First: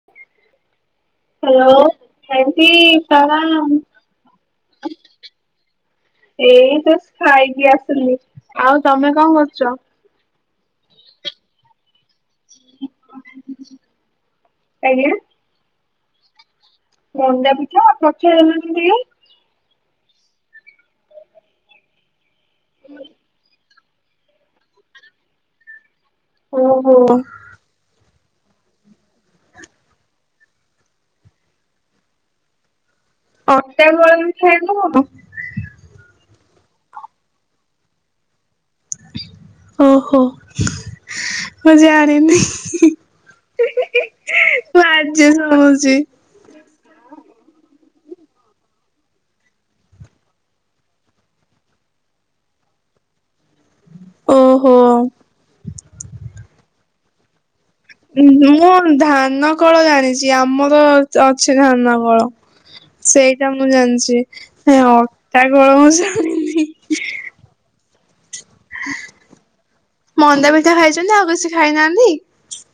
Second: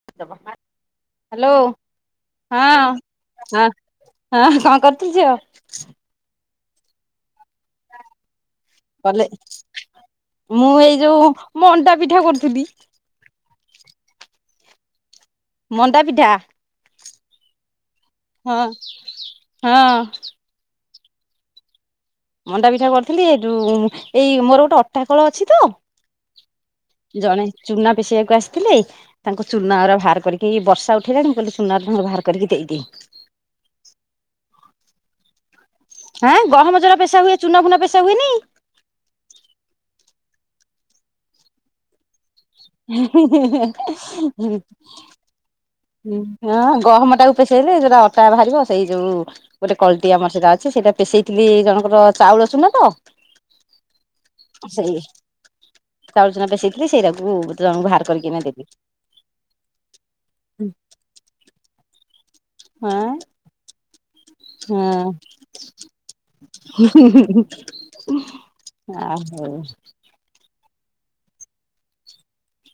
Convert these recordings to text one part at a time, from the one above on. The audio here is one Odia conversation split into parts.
ହଁ। [unintelligible] ହ୍ୟାଲୋ ହଁ ଆଣ୍ଟି ପ୍ରଣାମ। ହଁ କଣ କରୁଥିଲୁ ଝିଅ? ଏ ଜଷ୍ଟ ଖାାଇକି ଆସିଲି। ଆଉ ତମେ କଲେ, କଣ କରୁଛ? ମୁଁ ଏଇ ଯଉ ମଣ୍ଡା ପିଠା କରୁଥିଲି। ଆଜ୍ଞା। ମଣ୍ଡା ପିଠା। ମଣ୍ଡା ପିଠା ଆଉ କଣ? ହଁ ହଁ। ମଣ୍ଡା ପିଠା କରିଥିଲି ହେଟୁ ଏଇ ମୋର ଗୋଟେ ଅଟା କଳ ଅଛି ତ। ଓହୋ ଜଣେ ଚୁନା ପେଷେଇବାକୁ ଆସିଥିଲେ। ତାଙ୍କୁ ଚୁନାଗୁରା ବାହାର କରିକି ବର୍ଷା ଉଠେଇଲାଣି ମୁ କହିଲି ଚୁନା ଅଧା ବାହାର କରିକି ଦେଇଦିଏ। ଅଟା [unintelligible] କଣ? ଆଁ ଗହମ ଯଉରା ପେଶା ହୁଏ ଚୁନା ଫୁନା ପେଶା ହୁଏନି? ଓହୋ ମୁ ଜାଣିନି। ହେ ହେ ହେ ହେ ହଁ ହୁଁ। ମୁଁ ଆଜି ଶୁଣୁଛି ହଁ ଗହମ ଟାକୁ ପଷେଇଲେ ସେଡା ଅଟା ବାହାରିବ ସେଇ ଯୋଉ ଗୋଟେ କଲଟି ଆମର ସେଇଟା ଅଛି ସେଇଟା ପଷେଇଥିଲି ଜଣଙ୍କର ଚାଉଳ ଚୁନା ତ। ଓହୋ। ସେଇ ଚାଉଳ ଚୁନା ପେଶେଇଥିଲି ସେଇରାକୁ ଜଉ ବାହାର କରିକିନା ଦେଲି। ମୁଁ ଧାନ କଳ ଜାଣିଛି ଆମର ଅଛି ଧାନ କଳ। ହଁ ସେଇଟା ମୁଁ ଜାଣିଛି। ହେ ଅଟାକଳ ମୁଁ ଜାଣି ହୁଁ ହୁଁ ହୁଁ ଆଉ ହଉ। ମନ୍ଦା ପିଠା ଖାଇଛନ୍ତି ଆଉ କିଛି ଖାଇନାହାନ୍ତି?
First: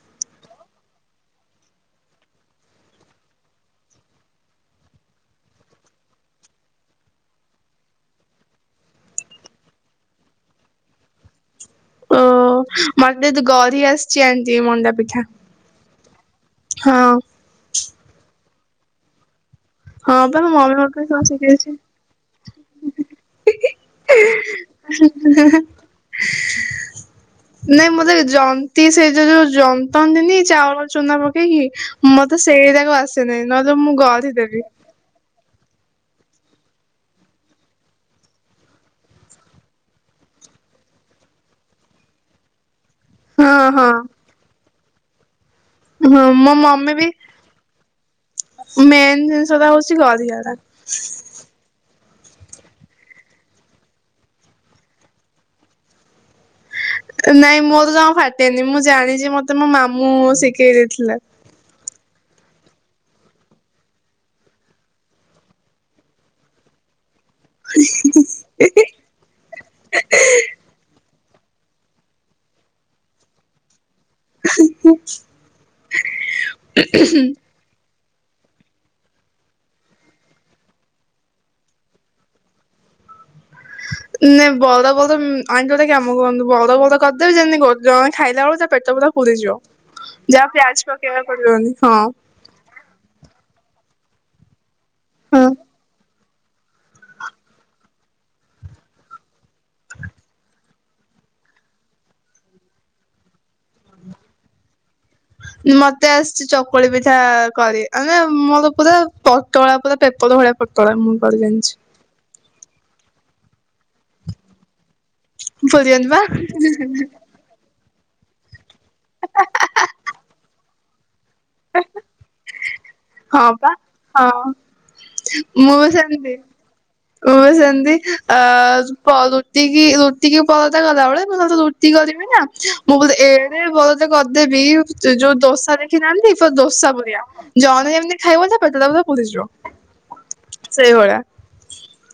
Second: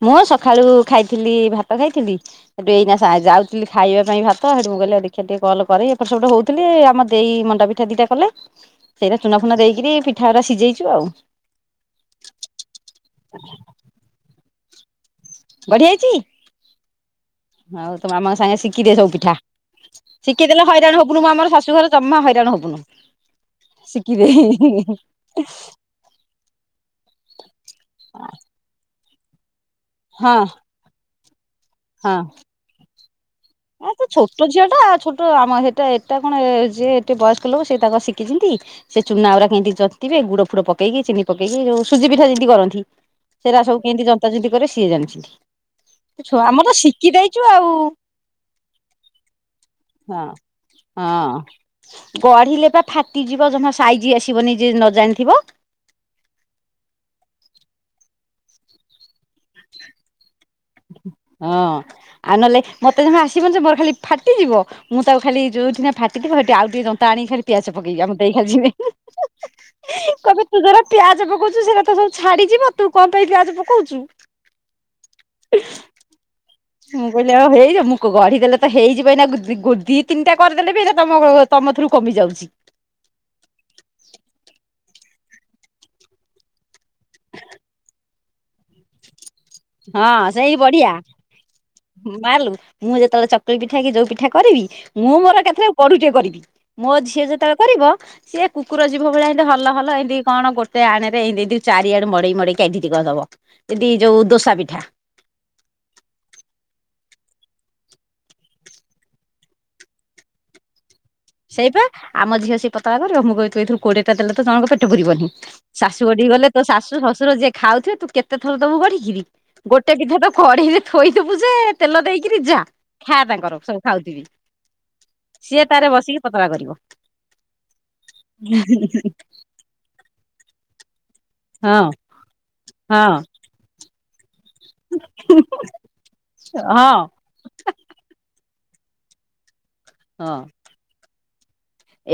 ମୁଁ ସକାଳୁ ଖାଇଥିଲି ଭାତ ଖାଇଥିଲି। ସେଠୁ ଏଇନା ଯାଉଥିଲି ଖାଇବା ପାଇଁ ଭାତ ହେଠୁ ଗଲେ ଦେଖିବା ଟିକେ କଲ କରେ ଏପଟ ସେପଟ ହଉଥିଲି ଆମ ଦେଇ ମଣ୍ଡା ପି ପିଠା ଦିଟା କଲେ ସେଇରା ଚୁନା ଫୁନା ଦେଇକରି ପିଠା ଗୁରା ସିଝେଇଛୁ ଆଉ। ଓ ମତେ ତ ଗରି ଆସିଛି ଆନ୍ତି ମଣ୍ଡା ପିଠା। ଗଢି ଆଇଚି। ହଁ। ହଉ ତ ମାମାଙ୍କ ସାଙ୍ଗେ ଶିଖିଦେ ସବୁ ପିଠା। ହଁ ବା ଶିଖେଇ ମୋ ଦେଲେ ମମି ହଇରାଣ ମୋଠୁ ସବୁ ହବୁନୁ ଆମର ଶିଖିଯାଇଛି। ଶାଶୁ ଘରେ ଜମା ହଇରାଣ ହବୁନୁ। ଶିଖି ଦେଇ ହିଁ ହିଁ। ନାଇଁ ମତେ ଜନ୍ତି ସେଇ ଯ ଯଉ ଜମ ହଁ ନ୍ତିନି ଚାଉଳ ଚୁନା ପକେଇକି ହଁ। ମତେ ସେଇରାଗ ଆସେନାହିଁ ନହେଲେ ଆ ମୁଁ ତ ଗଢ଼ି ଛୋଟ ଝିଅ ଦେବି। ଟା ଛୋଟ ଆମ ସେଟା ଏଟା କଣ ଯିଏ ଏତେ ବୟସ୍କ ଲୋକ ସେ ତାଙ୍କର ଶିଖିଛନ୍ତି। ସେ ଚୁନାଗୁରା କିଇନ୍ତି ଜନ୍ତିବେ ଗୁଡ ଫୁଡ ପକେଇକି ଚିନି ପକେଇକି ଯଉ ସୁଜି ପିଠା ଯେମିତି କରନ୍ତି। ହଁ ସେରା ସବୁ ହଁ। କିନ୍ଦି ଜନ୍ତା ଜୁନ୍ତି କରିବେ ସିଏ ଜାଣିଛନ୍ତି। ହଁ ଛୁଆ ମୋ ଆମର ତ ମମି ଶିଖି ବି ଦେଇଛୁ ଆଉ ମେନ୍ ଜିନିଷ ଟା ହଉଛି ହଁ। ଗଢିବା ଟା। ହଁ ଗଢିଲେ ବା ଫାଟିଯିବ ଜମା ସାଇଜି ଆସିବ ନି ଯିଏ ନ ଜାଣିଥିବ। ନାଇଁ ମୋର ଜମା ଫାଟେନି ମୁଁ ଜାଣିଛି ମତେ ମୋ ମାମୁ ଶିଖେଇ ଦେଇଥିଲେ। ହଁ। ଆଉ ନହେଲେ ମତେ ଜମା ଆସିବନ ଯେ ମୋର ଖାଲି ଫାଟିଯିବ ମୁଁ ତାକୁ ଖାଲି ଯୋଉ ଠିନା ଫାଟିଥିବ ହେଠୁ ଆଉ ଟିକେ ଟାଣିକି ଖାଲି ପ୍ୟାଚ୍ ପକେଇବି। ଆମ ଦେଇ ଖାଲି ଯିବେ କହିବେ ତୁ ଯଉରା ପ୍ୟାଚ୍ ପକଉଚୁ ସେଟା ତ ସବୁ ଛାଡିଯିବ ତୁ କଣ ପାଇଁ ପିଆଜ ପକଉଛୁ। [inaudible] ମୁଁ କହିଲି ଆଉ ହେଇଯାଉ ମୁଁ ଗଢିଦେଲେ ତ ହେଇଯିବ ଏଇନା ଦି ତିନିଟା କରିଦେଲେ ବି ତମ ତମ ଥୁରୁ କମି ଯାଉଛି। [unintelligible] ଖାଇଲା ବେଳୁ ତା ପେଟ ପୁରା ପୁରୀ ଯିବ ଯାହା ହଁ ପିଆଜ ପକେଇବା କରିହବନି ହଁ। ମାରଲୁ ମୁଁ ଯେତେବେଳେ ଚକୁଳି ପିଠା କି ଯୋଉ ପିଠା କରିବି ମୁଁ ମୋର ହଁ ଏକାଥରେ ପଢୁ ଟିଏ କରିବି। ମୋ ଝିଅ ଯେତେବେଳେ କରିବ ସିଏ କୁକୁର ଯିବ ଭଳି ଏମିତି ହଲ ହଲ ଏମିତି କଣ ଗୋଟେ ଆଣ ରେ ଏମିତି ଚାରି ଆଡୁ ମଡେଇ ମଡେଇି ଏଠି ଟିକେ ଦବ। ଯଦି ଯୋଉ ଦୋସା ପିଠା। ମତେ ଆସିଛି ଚକୁଳି ପିଠା କରି ମାନେ ମୋର ପୁରା ପୋଟଳା ପୁରା ପେପର ଭଳିଆ ପତଳା ମୁଁ କରି ଜାଣିଛି। ସେଇପା ଆମ ଝିଅ ସେ ପତଳା କରିବ ମୁଁ କହିଥିଲୁ କୋଡିଏଟା ଦେଲେ ଜଣକ ପେଟ ପୁରିବନି। ଶାଶୁ ଭୁଲିଗଲି ବା ଘଠିକି ଗଲେ ତ ଶାଶୁ ଶଶୁର ଯିଏ ଖାଉଥିବେ ତୁ କେତେ ଥର ତମକୁ ଗଢିକି ଗୋଟେ ପିଠା ତ ଗଢି ଥୋଇଦବୁ ଯେ ତେଲ ଦେଇକିରି ଯା। ଖା ହଁ ତାଙ୍କର ପା ସବୁ ଖାଉଥିବି ହଁ ସିଏ ମୁଁ ତାର ବସିକି ପତଳା କରିବ ମୁଁ ସେମିତି ଆ କରୁ ରୁଟି କି ପରତା କଲାବେଳେ ମୁଁ ତ ରୁଟି ହଁ କରିବି ନା ମୁଁ ହଁ ମୋର ଏ କରିଦେବି ଯୋଉ ଦୋସା ଦେଖିନାହାନ୍ତି ହଁ। ଦୋସା ପରିଆ ଜ ମାନ ଏମତି ଖାଇବ ପେଟା ପୁରା ପୁରିଯିବ। ହଁ। ସେଇ ଭଳିଆ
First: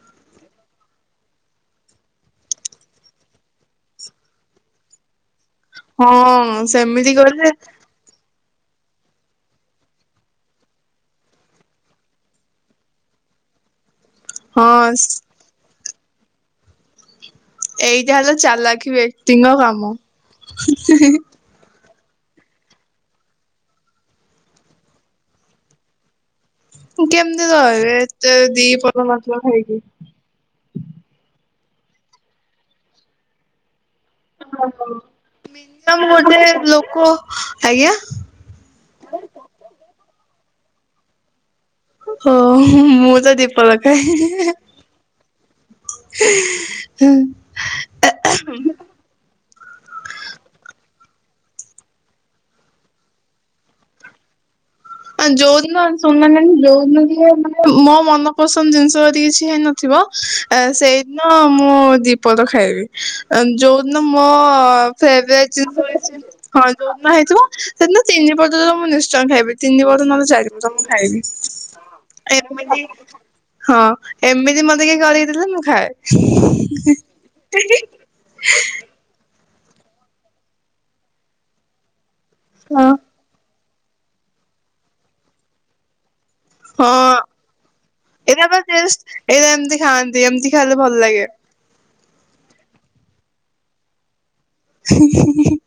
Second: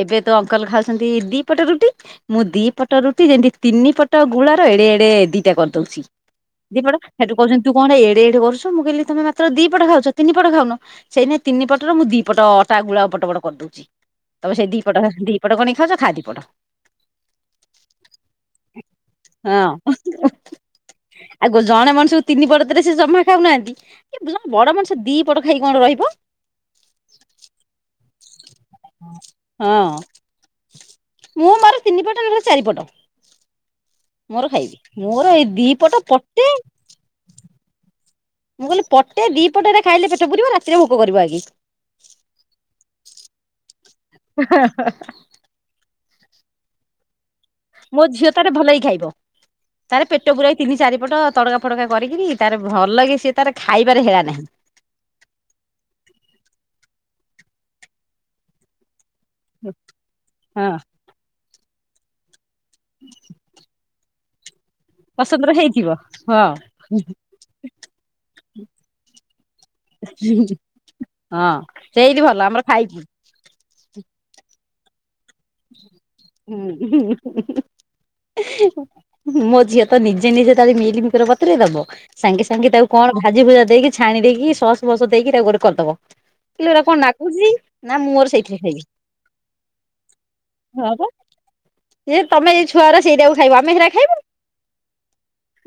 ଏବେ ତ ଅଙ୍କଲ ଖାଉଛନ୍ତି ଦିପଟ ରୁଟି। ମୁଁ ଦି ପଟ ରୁଟି ଯେମିତି ତିନି ପଟ ଗୁଳା ର ଏଡେ ଏଡେ ଦିଟା କରିଦେବି। ହଁ ଦିପଟ ସେମିତି ସେଠୁ କଲେ କହୁଛନ୍ତି ତୁ କଣ ଏଡେ ଏଡେ କରୁଛୁ ମୁଁ କହିଲି ତମେ ମାତ୍ର ଦି ପଟ ଖାଉଛ ତିନିପଟ ଖାଉନ ସେଇନାଇ ତିିନି ପଟର ମୁଁ ଦିପଟ ଅଟା ଗୁଳା ପଟ ପଟ କରିଦଉଛି। ତମ ସେ ଦିପଟ ହଁ ଦିପଟ ଗଣିକି ଖାଉଛ ଖା ଦି ପଟ। ଏଇଟା ହେଲେ ଚାଲାଖି ବ୍ୟକ୍ତିଙ୍କ ହଁ କାମ। ଆଉ ଜଣେ ମଣିଷକୁ ତିନି ପଟ ଦେଲେ ସେ ଜମା ଖାଉନାହାନ୍ତି ବଡ ମଣିଷ ଦିପଟ ଖାଇ କଣ ରହିବ? କେମିତି ରହିବେ ଏତେ ଦିପ ହଁ ମୁଁ ମୋର ତିନି ପଟ ନହେଲୋ ଚାରିପଟ। ମୋର ଏଇ ଦି ପଟ ପଟେ [unintelligible] ଲୋକ ଆଜ୍ଞା ମୁଁ କହିଲି ପଟେ ଦି ପଟରେ ଖାଇଲେ ପେଟ ପୁରିବ ରାତିରେ ଭୋକ କରିବ ଆଗ କି? ଓ ମୁଁ ତ ଦୀପଲଖାଏ। [unintelligible] [unintelligible] ମୋ ଝିଅ ତାର ଭଲେଇ ଖାଇବ। ତାର ପେଟ ପୁରାଇ ତିନି ଚାରିପଟ ତଡକା ଫଡକା କରିକିନି ତାର ଭଲ କି ସିଏ ତାର ଖାଇବାରେ ହେଳା ନାହିଁ। ଯୋଉଦିନ ସୁନା ନାନି ଯୋଉଦିନ ଟିକେ ମାନେ ମୋ ମନ ପସନ୍ଦ ଜିନିଷ କିଛି ହେଇ ନଥିବ ସେଇଦିନ ମୁଁ ଦିପଦ ଖାଇବି ଯୋଉ ନା ମୋ ପସନ୍ଦର ହେଇଥିବ ହଁ ଯୋ ହେଇଥିବ ସେଦିନ ତିନିପଟ ତ ମୁଁ ନିଶ୍ଚୟ ଖାଇବି। ତିନିପଟ ନହେଲେ ଚାରିପଟ ମୁଁ ଖାଇବି। ସେଇଠି ଭଲ ଆମର ଏମତି ଖାଇକି ହଁ ଏମିତି ମତେ କିଏ କରି ଦେଲେ ମୁଁ ଖାଏ। ହୁଁ, ମୋ ଝିଅ ତ ନିଜେ ନିଜେ ତାର ମିଲିମକର ବତରେଇ ଦବ। ସାଙ୍ଗେ ସାଙ୍ଗେ ତାକୁ କଣ ଭାଜି ଭୁଜା ଦେଇକି ଛାଣି ଦେଇକି ସସ୍ ବସ ଦେଇକି ତାକୁ ଗୋଟେ କରିଦବ। କିଲୋ ଏଇଟା କଣ ହଁ ନାଗୁଚି ନା ମୁଁ ମୋର ଏଇଟା ପା ସେଇଥିରେ ଖାଇବି। ଟେଷ୍ଟ ଏଇଟା ଏମତି ଖାଆନ୍ତି ଏମତି ଖାଇଲେ ଭଲ ଲାଗେ। ଯେ ତମେ ଏଇ ଛୁଆ ଉରା ସେଇଟାକୁ ଖାଇବ। ଆମେ ସେଇଟା ଖାଇବୁ। [unintelligible]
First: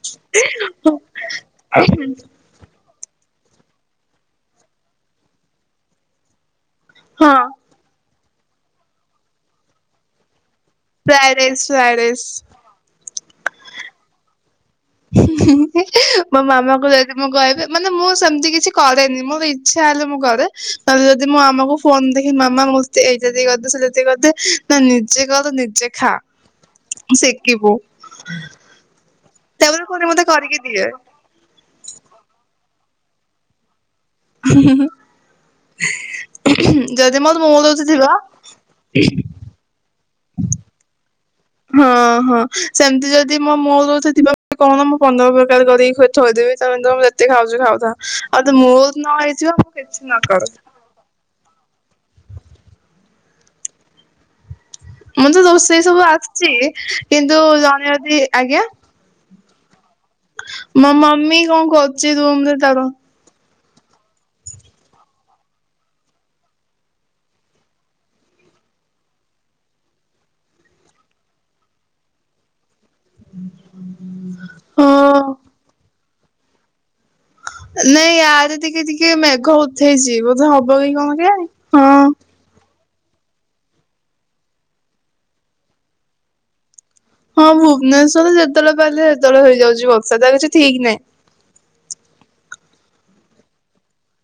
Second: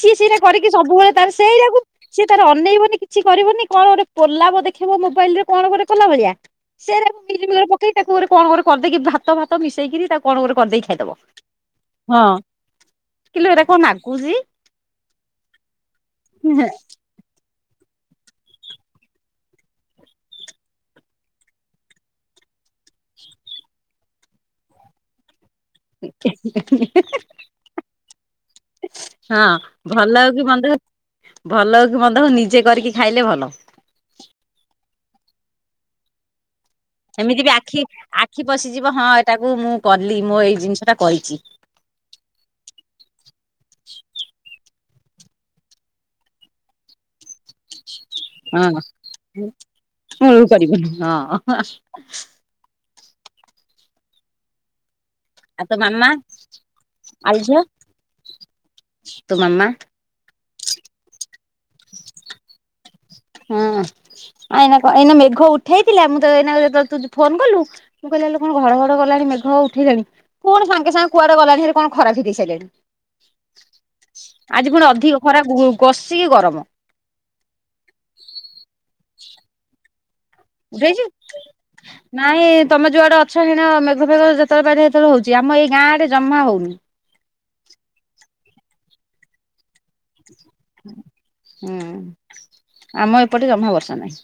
ସିଏ ସେଇଟା କରିକି ସବୁବେଳେ ତାର ସେଇଟାକୁ ସିଏ ତାର ଅନେଇବନି କିଛି କରିବନି କଣ ଗୋଟେ ପୋଲାବ ଦେଖେଇବ ମୋବାଇଲ୍ ରେ କଣ ଗୋଟେ କଲା ଭଳିଆ। ସେଇରା ହଁ ପକେଇକି [unintelligible] ପକେଇ ତାକୁ ଗୋଟେ କଣ କରଦେଇକି ଭାତ ଭାତ ମିଶେଇକିରି ତାକୁ କଣ ଗୋଟେ କରିଦେଇକି ଖାଇଦବ, ଫ୍ରାଏ ରାଇସ୍ ଫ୍ରାଏ ହଁ ରାଇସ୍। କିିଲୋ ଏଟା କଣ ନାଗୁଚି। ମୋ ମାମା କୁ ଯା ମୁଁ କହିବି ମାନେ ମୁଁ ସେମତି କିଛି କରେନି, ମୋର ଇଚ୍ଛା ହେଲେ ମୁଁ କରେ, ନହେଲେ ଯଦି ମୋ ମାମା କୁ ଫୋନ୍ ଦେଖି ମାମା ମୋତେ ଏଇଟା ଟିକେ କରିଦେ, ସେଇଟା ଟିକେ କରିଦେ ନା ନିଜେ କର ନିଜେ ଖା ଶିକିବୁ। ହଁ ତାପରେ ପୁଣି ଭଲ ମୋତେ ହଉ କି କରିକି ମନ୍ଦ ହଉ ଦିଏ। ଭଲ ହଉ କି ମନ୍ଦ ହଉ ନିଜେ କରିକି ଖାଇଲେ ଭଲ। ଯଦି ମୋଡ ମୁଡ ଉଠିଥିବ ତାକୁ ମୁଁ କଲି, ମୋ ଏଇ ଜିନିଷ ଟା କରିଛି। ହଁ, ହଁ ସେମତି ଯଦି ମୋ ମୁଡ ଉଠିଥିବ [inaudible] କହନା ମୁଁ ପନ୍ଦର ପ୍ରକାର କରିକି ଖୁ ଥୋଇ ଦେବି ତୋମେ ତୋମ ଯେତିକି ଖାଉଚ ଖାଉଥା। ହଁ କର ମୁଳୁରୁ କରିବୁନି ହଁ। ମୋତେ ଆଉ ତୋ ସେଇ ସବୁ ମାମା ଆସିଚି, ଏ ଆଉ କିନ୍ତୁ ଝିଅ ଜଣେ ଯଦି ଆଜ୍ଞା, ତୋ ମାମା ମୋ ମମି କଣ କରୁଚି ରୁମ୍ ରେ ତାର। ହଁ ଅଁ, ଏଇନା କ-ଏଇନା ମେଘ ଉଠେଇଥିଲା ମୁଁ ତ ଏଇନା ଏ ତ ତୁ ଯୋ ଫୋନ୍ କଲୁ। ମୁଁ କହିଲି ଆଲୋ କଣ ଘଡ ଘଡ କଲାଣି ମେଘ ଉଠେଇଲାଣି। ପୁଣି ସାଙ୍ଗେ ସାଙ୍ଗେ କୁଆଡେ ଗଲାଣି ହେରେ କଣ ଖରା ଫିଟେଇ ସାଇଲାଣି। ଆଜି ପୁଣି ଅଧିକ ହଁ ଖରା ଗୁ- କଷିକି ଗରମ। ନାଇଁ ଇଆଡେ ଟିକେ ଟିକେ ମେଘ ଉଠେଇଚି ବୋଧେ ହବ କି କଣ କେଇଆଣି। ହଁ। ତୋମେ ଯୁଆଡେ ଅଛ ସେଣେ ମେଘ ଫେଗ ଯେତେଳ ପାରି ସେତେଳେ ହଉଚି। ଆମ ଏଇ ଗାଁ ଆଡେ ଜମା ହଉନି। ହଁ ଭୁବନେଶ୍ବର ରେ ଯେତେବେଳେ ପାଇଲେ ସେତେବେଳେ ହେଇଯାଉଚି ବର୍ ହୁଁ, ଆମ ଏପଟେ ଜମା ବର୍ଷା ନାହିଁ।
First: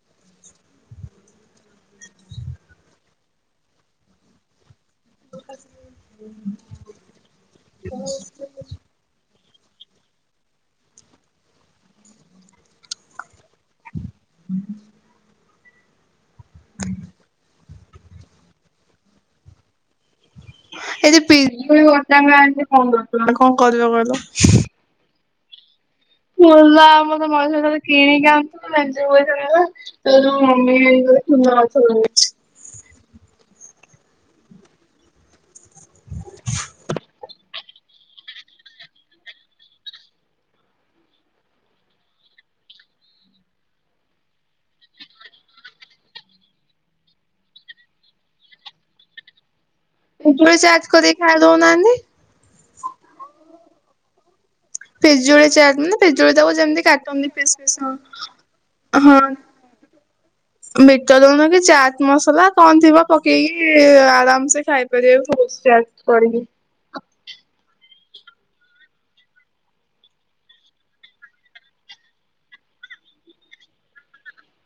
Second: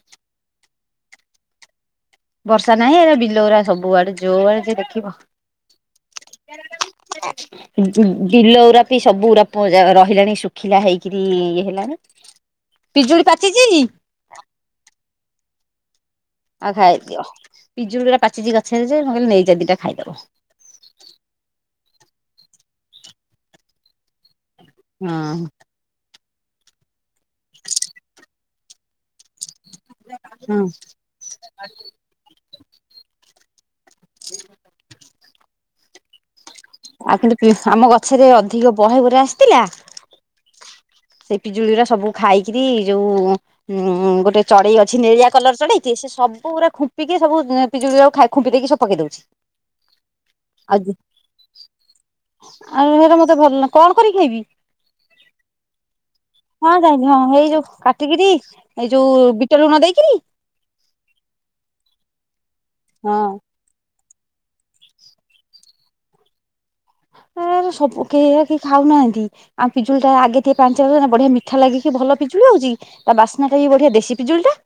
ବର୍ଷା ନାହିଁ ଏଟା ବିଲଉରା ସବୁ ଆଡେ ଯୋଉ ଆଡେ ଯିଏ ଦେଖିବ। ଠିକ୍ ଅଛି। [unintelligible] ବିଲ ଉୁରା ପି ସବୁ ଉରା ପ-ଯା- ରହିଲାଣି ଶୁଖିଲା ହେଇକିରି ଇଏ ହେଲାଣି। ପିଜୁଳି ପାଚଚି? ଉଁ, ହୁଁ। ଆଉ ଖାଇଦିଅ, ପିଜୁଳି ଉଡା ପାଚିଚି ଗଛରେ ଯେ ମୁଁ କହିଲି ନେଇ ଯା ଦିଟା ଖାଇଦବୁ। ଏଇ ଯେ ପିଜୁଳି ଗଛ ହେଙ୍କା ଆଣିଛି ପନ୍ଦର ଟଙ୍କାରେ। କଣ କରିବ କହିଲ? ହୁଁ। ମଲା ଆମ ସେ ମଣିଷ ଖାଲି କିଣିକି ଆଣଥୁବୁ ନା ଯୋ ଏ କିଣା ହେଲା। ତୋ ଯୋଉ ମମି ନେଇଗଲେ ଚୁନାମାଛ ବନେଇବେ। [inaudible] ଆଉ କିନ୍ତୁ ପି-ଆମ ଗଛରେ ଅଧିକ ବହେଗୁରା ଆସିଥିଲା। ସେ ପିଜୁଳିରା ସବୁ ଖାଇକିରି ଯୋଉ ଉଁ, ଉଁ, ଗୋଟେ ଚଡେଇ ଅଛି ନିଳିଆ କଲର୍ ଚଢେଇଟି ସିଏ ସବୁ ପୁରା ଖୁମ୍ପିକି ସବୁ ଏଁ, ପିଜୁଳି ଯାକ ଖା -ଖୁମ୍ପି ଦେଇକି ସବୁ ପକେଇ ଦଉଛି। ପିଜୁଳି ଚାଟ୍ ଆଉ କରିକି ଖାଇ ଦଉ ନାହାନ୍ତି। ଆଉ ସେଟା ମୋତେ ଭଲ, କଣ କରି ଖାଇବି? ପିଜୁଳି ଚାଟ୍ ନା। ପିଜୁଳି ଟାକୁ ହଁ ଯେମତି ଯାଇଁଲି ହଁ କାଟନ୍ତି ହେଇ ପିସ୍ ଯୋଉ ପିସ୍ ହଁ କାଟିକିରି ଏଇ ଯୋଉ ବିଟ ଲୁଣ ଦେଇକିରି ହଁ। ବିଟ ଲୁଣ କି ଚାଟ ମସଲା କଣ ଥିବ ହଁ ପକେଇକି ଆରାମସେ ଖାଇ [unintelligible] ଚାଟ୍ କରିବି। ଏ ସବୁ ଏରା କେହି ଖାଉନାହାନ୍ତି। ଆମ ପିଜୁଳି ଟା ଆଗେ ଟିକେ ପାଞ୍ଚି ବଢିଆ ମିଠା ଲାଗିକି ଭଲ ପିଜୁଳି ଆଉଛି। ତା ବାସ୍ନା ଟା ବି ବଢିଆ ଦେଶୀ ପିଜୁଳି ଟା।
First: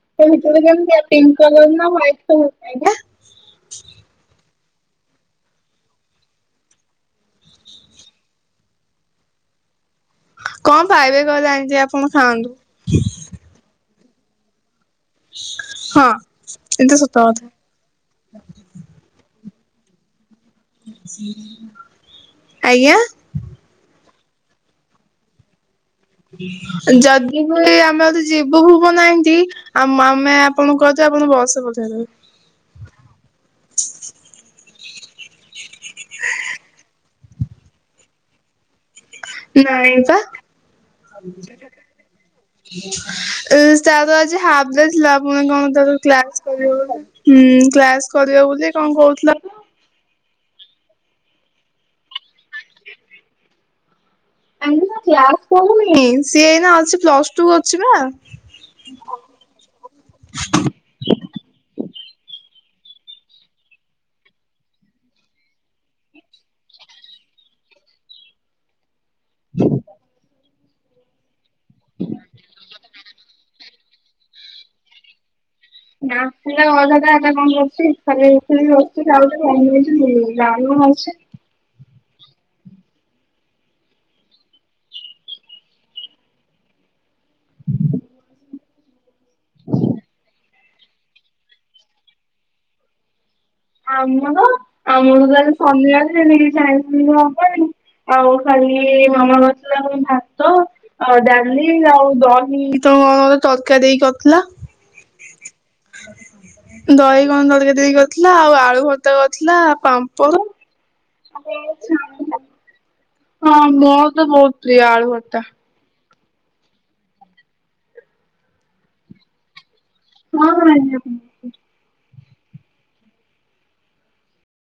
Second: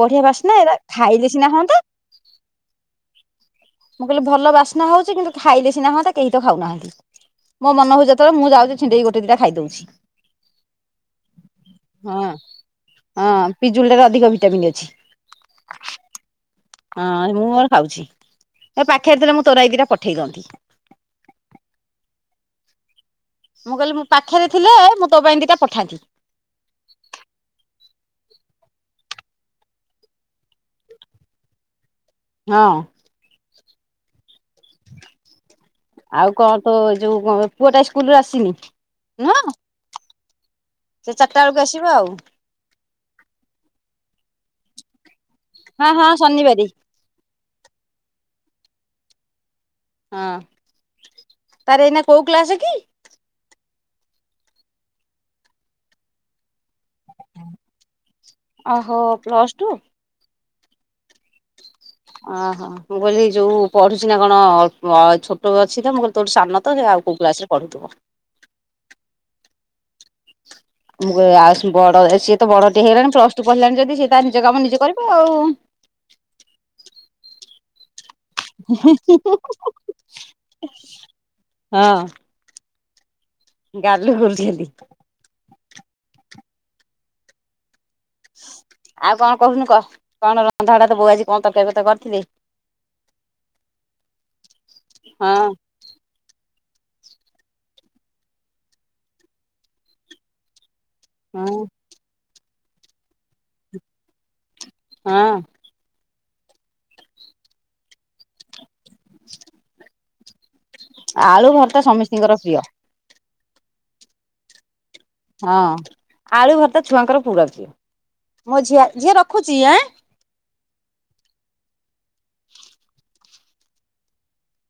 ବଢିଆ ତା ବାସନା ଭିତରେ ଏରା କେମିତି ଖାଇଲେ ପିଙ୍କ୍ ସିନା କଲର ହଅନ୍ତା। ନା ହ୍ୱାଇଟ୍ କଲର? ଆଜ୍ଞା ମୁଁ କହିଲି ଭଲ ବାସ୍ନା ହଉଛି କିନ୍ତୁ ଖାଇ ସିନ ହଅନ୍ତା କେହି ତ ଖାଉନାହାନ୍ତି ମୋ ମନ ହଉଚି ଯେତେବେଳେ ମୁଁ ଯାଉଛି ଛିଣ୍ଡେଇକ ଗୋଟେ ଦିଟା ଖାଇ ଦଉଛି। କଣ ପାଇବେ କହିଲେ ଆଣ୍ଟୀ ଆପଣ ହଁ। ଖାଆନ୍ତୁ। ହଁ ପିଜୁଳି ରେ ଅଧିକ ଭିଟାମିନ୍ ଅଛି। ହଁ। ଏଇତ ହଁ ସତ ମୁଁ କଥା ମୋର ଖାଉଛି ଏ ପାଖରେ ଥିଲା ମୁଁ ତୋ ଲାଗି ଦିଟା ପଠେଇ ଦିଅନ୍ତି। ଆଜ୍ଞା। ମୁଁ କହିଲି ମୁଁ ପାଖରେ ଥିଲେ ମୁଁ ତୋ ପାଇଁ ଦିଇଟା ପଠାନ୍ତି। ଯଦି ବି ଆମେ ଯଦି ଯିବୁ ଭୁବନ ଏନ୍ତି ଆଉ ମମେ ଆପଣଙ୍କୁ କହିଦେବୁ ଆପଣ ବସରେ ପଠେଇ ଦେବେ। ହଁ। ଆଉ କଣ ତୋ ଯୋଉ ପୁଅଟା ସ୍କୁଲୁରୁ ଆସିନି ନୁହଁ। ନାଇଁ ପା। ସେ ଚାରିଟା ବେଳକୁ ଆସିବ ଆଉ। ଏ ତାର ଆଜି ହାପ ଡେ ଥିଲା ପୁଣି କଣ ହଁ ତାର ହଁ କ୍ଲାସ ଶନିବାରେ କରିବ ବୋଧେ। ହୁଁ କ୍ଲାସ କରିବ ବୋଲି କଣ କହୁଥିଲା ତ। ହଁ ତାର ଏଇନା କୋଉ କ୍ଲାସ କି? ଏନେକା କ୍ଲାସ କରୁନି ସିଏ ଏଇନା ଅ ଲଛି ପ୍ଲସ ଟୁ ଅଛି ପା। ଓହୋ ପ୍ଲସ ଟୁ? ଓ ହୋ। ମୁଁ କହିଲି ଯୋଉ ପଢୁଛି ନା କଣ ଛୋଟ ଅଛି ତ ମୁଁ କହିଲି ତୋଠୁ ସାନ ତ ଆଉ କୋଉ କ୍ଲାସ ରେ ପଢୁଥିବ। ହ [inaudible] ମୁଁ କହିଲି ଆଉ ବଡ ସିଏ ତ ବଡ ଟେ ହେଇଲାଣି ପ୍ଲସ ଟୁ ପଢ଼ିଲାଣି ଯଦି ସିଏ ତା ନିଜ କାମ ନିଜେ କରିବ ଆଉ। [unintelligible] [unintelligible] ହଁ। ଗାଲୁ କରୁଛି ଖାଲି। ଆଉ କଣ କହୁନୁ କହ କଣ ରନ୍ଧାବଢ଼ା ତ ବୋଉ ଆଜି କଣ ତରକାରୀ ପତ୍ର କରିଥିଲେ? ଆମର ଆମର ହଁ [unintelligible] ଶନିବାରେ [unintelligible] [unintelligible] ଆଉ ଖାଲି ମାମା କରିଥିଲା ଭାତ। ଆଉ ଡାଲି ହଁ ଆଉ ଦହି ତ ତଡକା ଦେଇକି କରିଥିଲା। ହଁ। ଦହି କଣ ତଡକା ଦେଇ କରିଥିଲା ଆଉ ଆଳୁଭର୍ତା କରିଥିଲା ପା ମ୍ପଡ ଆଳୁ ଭର୍ତା ସମି଼ସ୍ତିଙ୍କର ପ୍ରିୟ। ହଁ ମୋର ତ ବହୁତ ପ୍ରିୟ ଆଳୁଭର୍ତା। ହଁ ଆଳୁ ଭର୍ତା ଛୁଆଙ୍କର ପୁରା ପ୍ରିୟ ମୋ ଝିଅ ଝିଅ ରଖୁଛି ଆଁ। ହଁ ହଁ ଆଣ୍ଟୀ ରଖ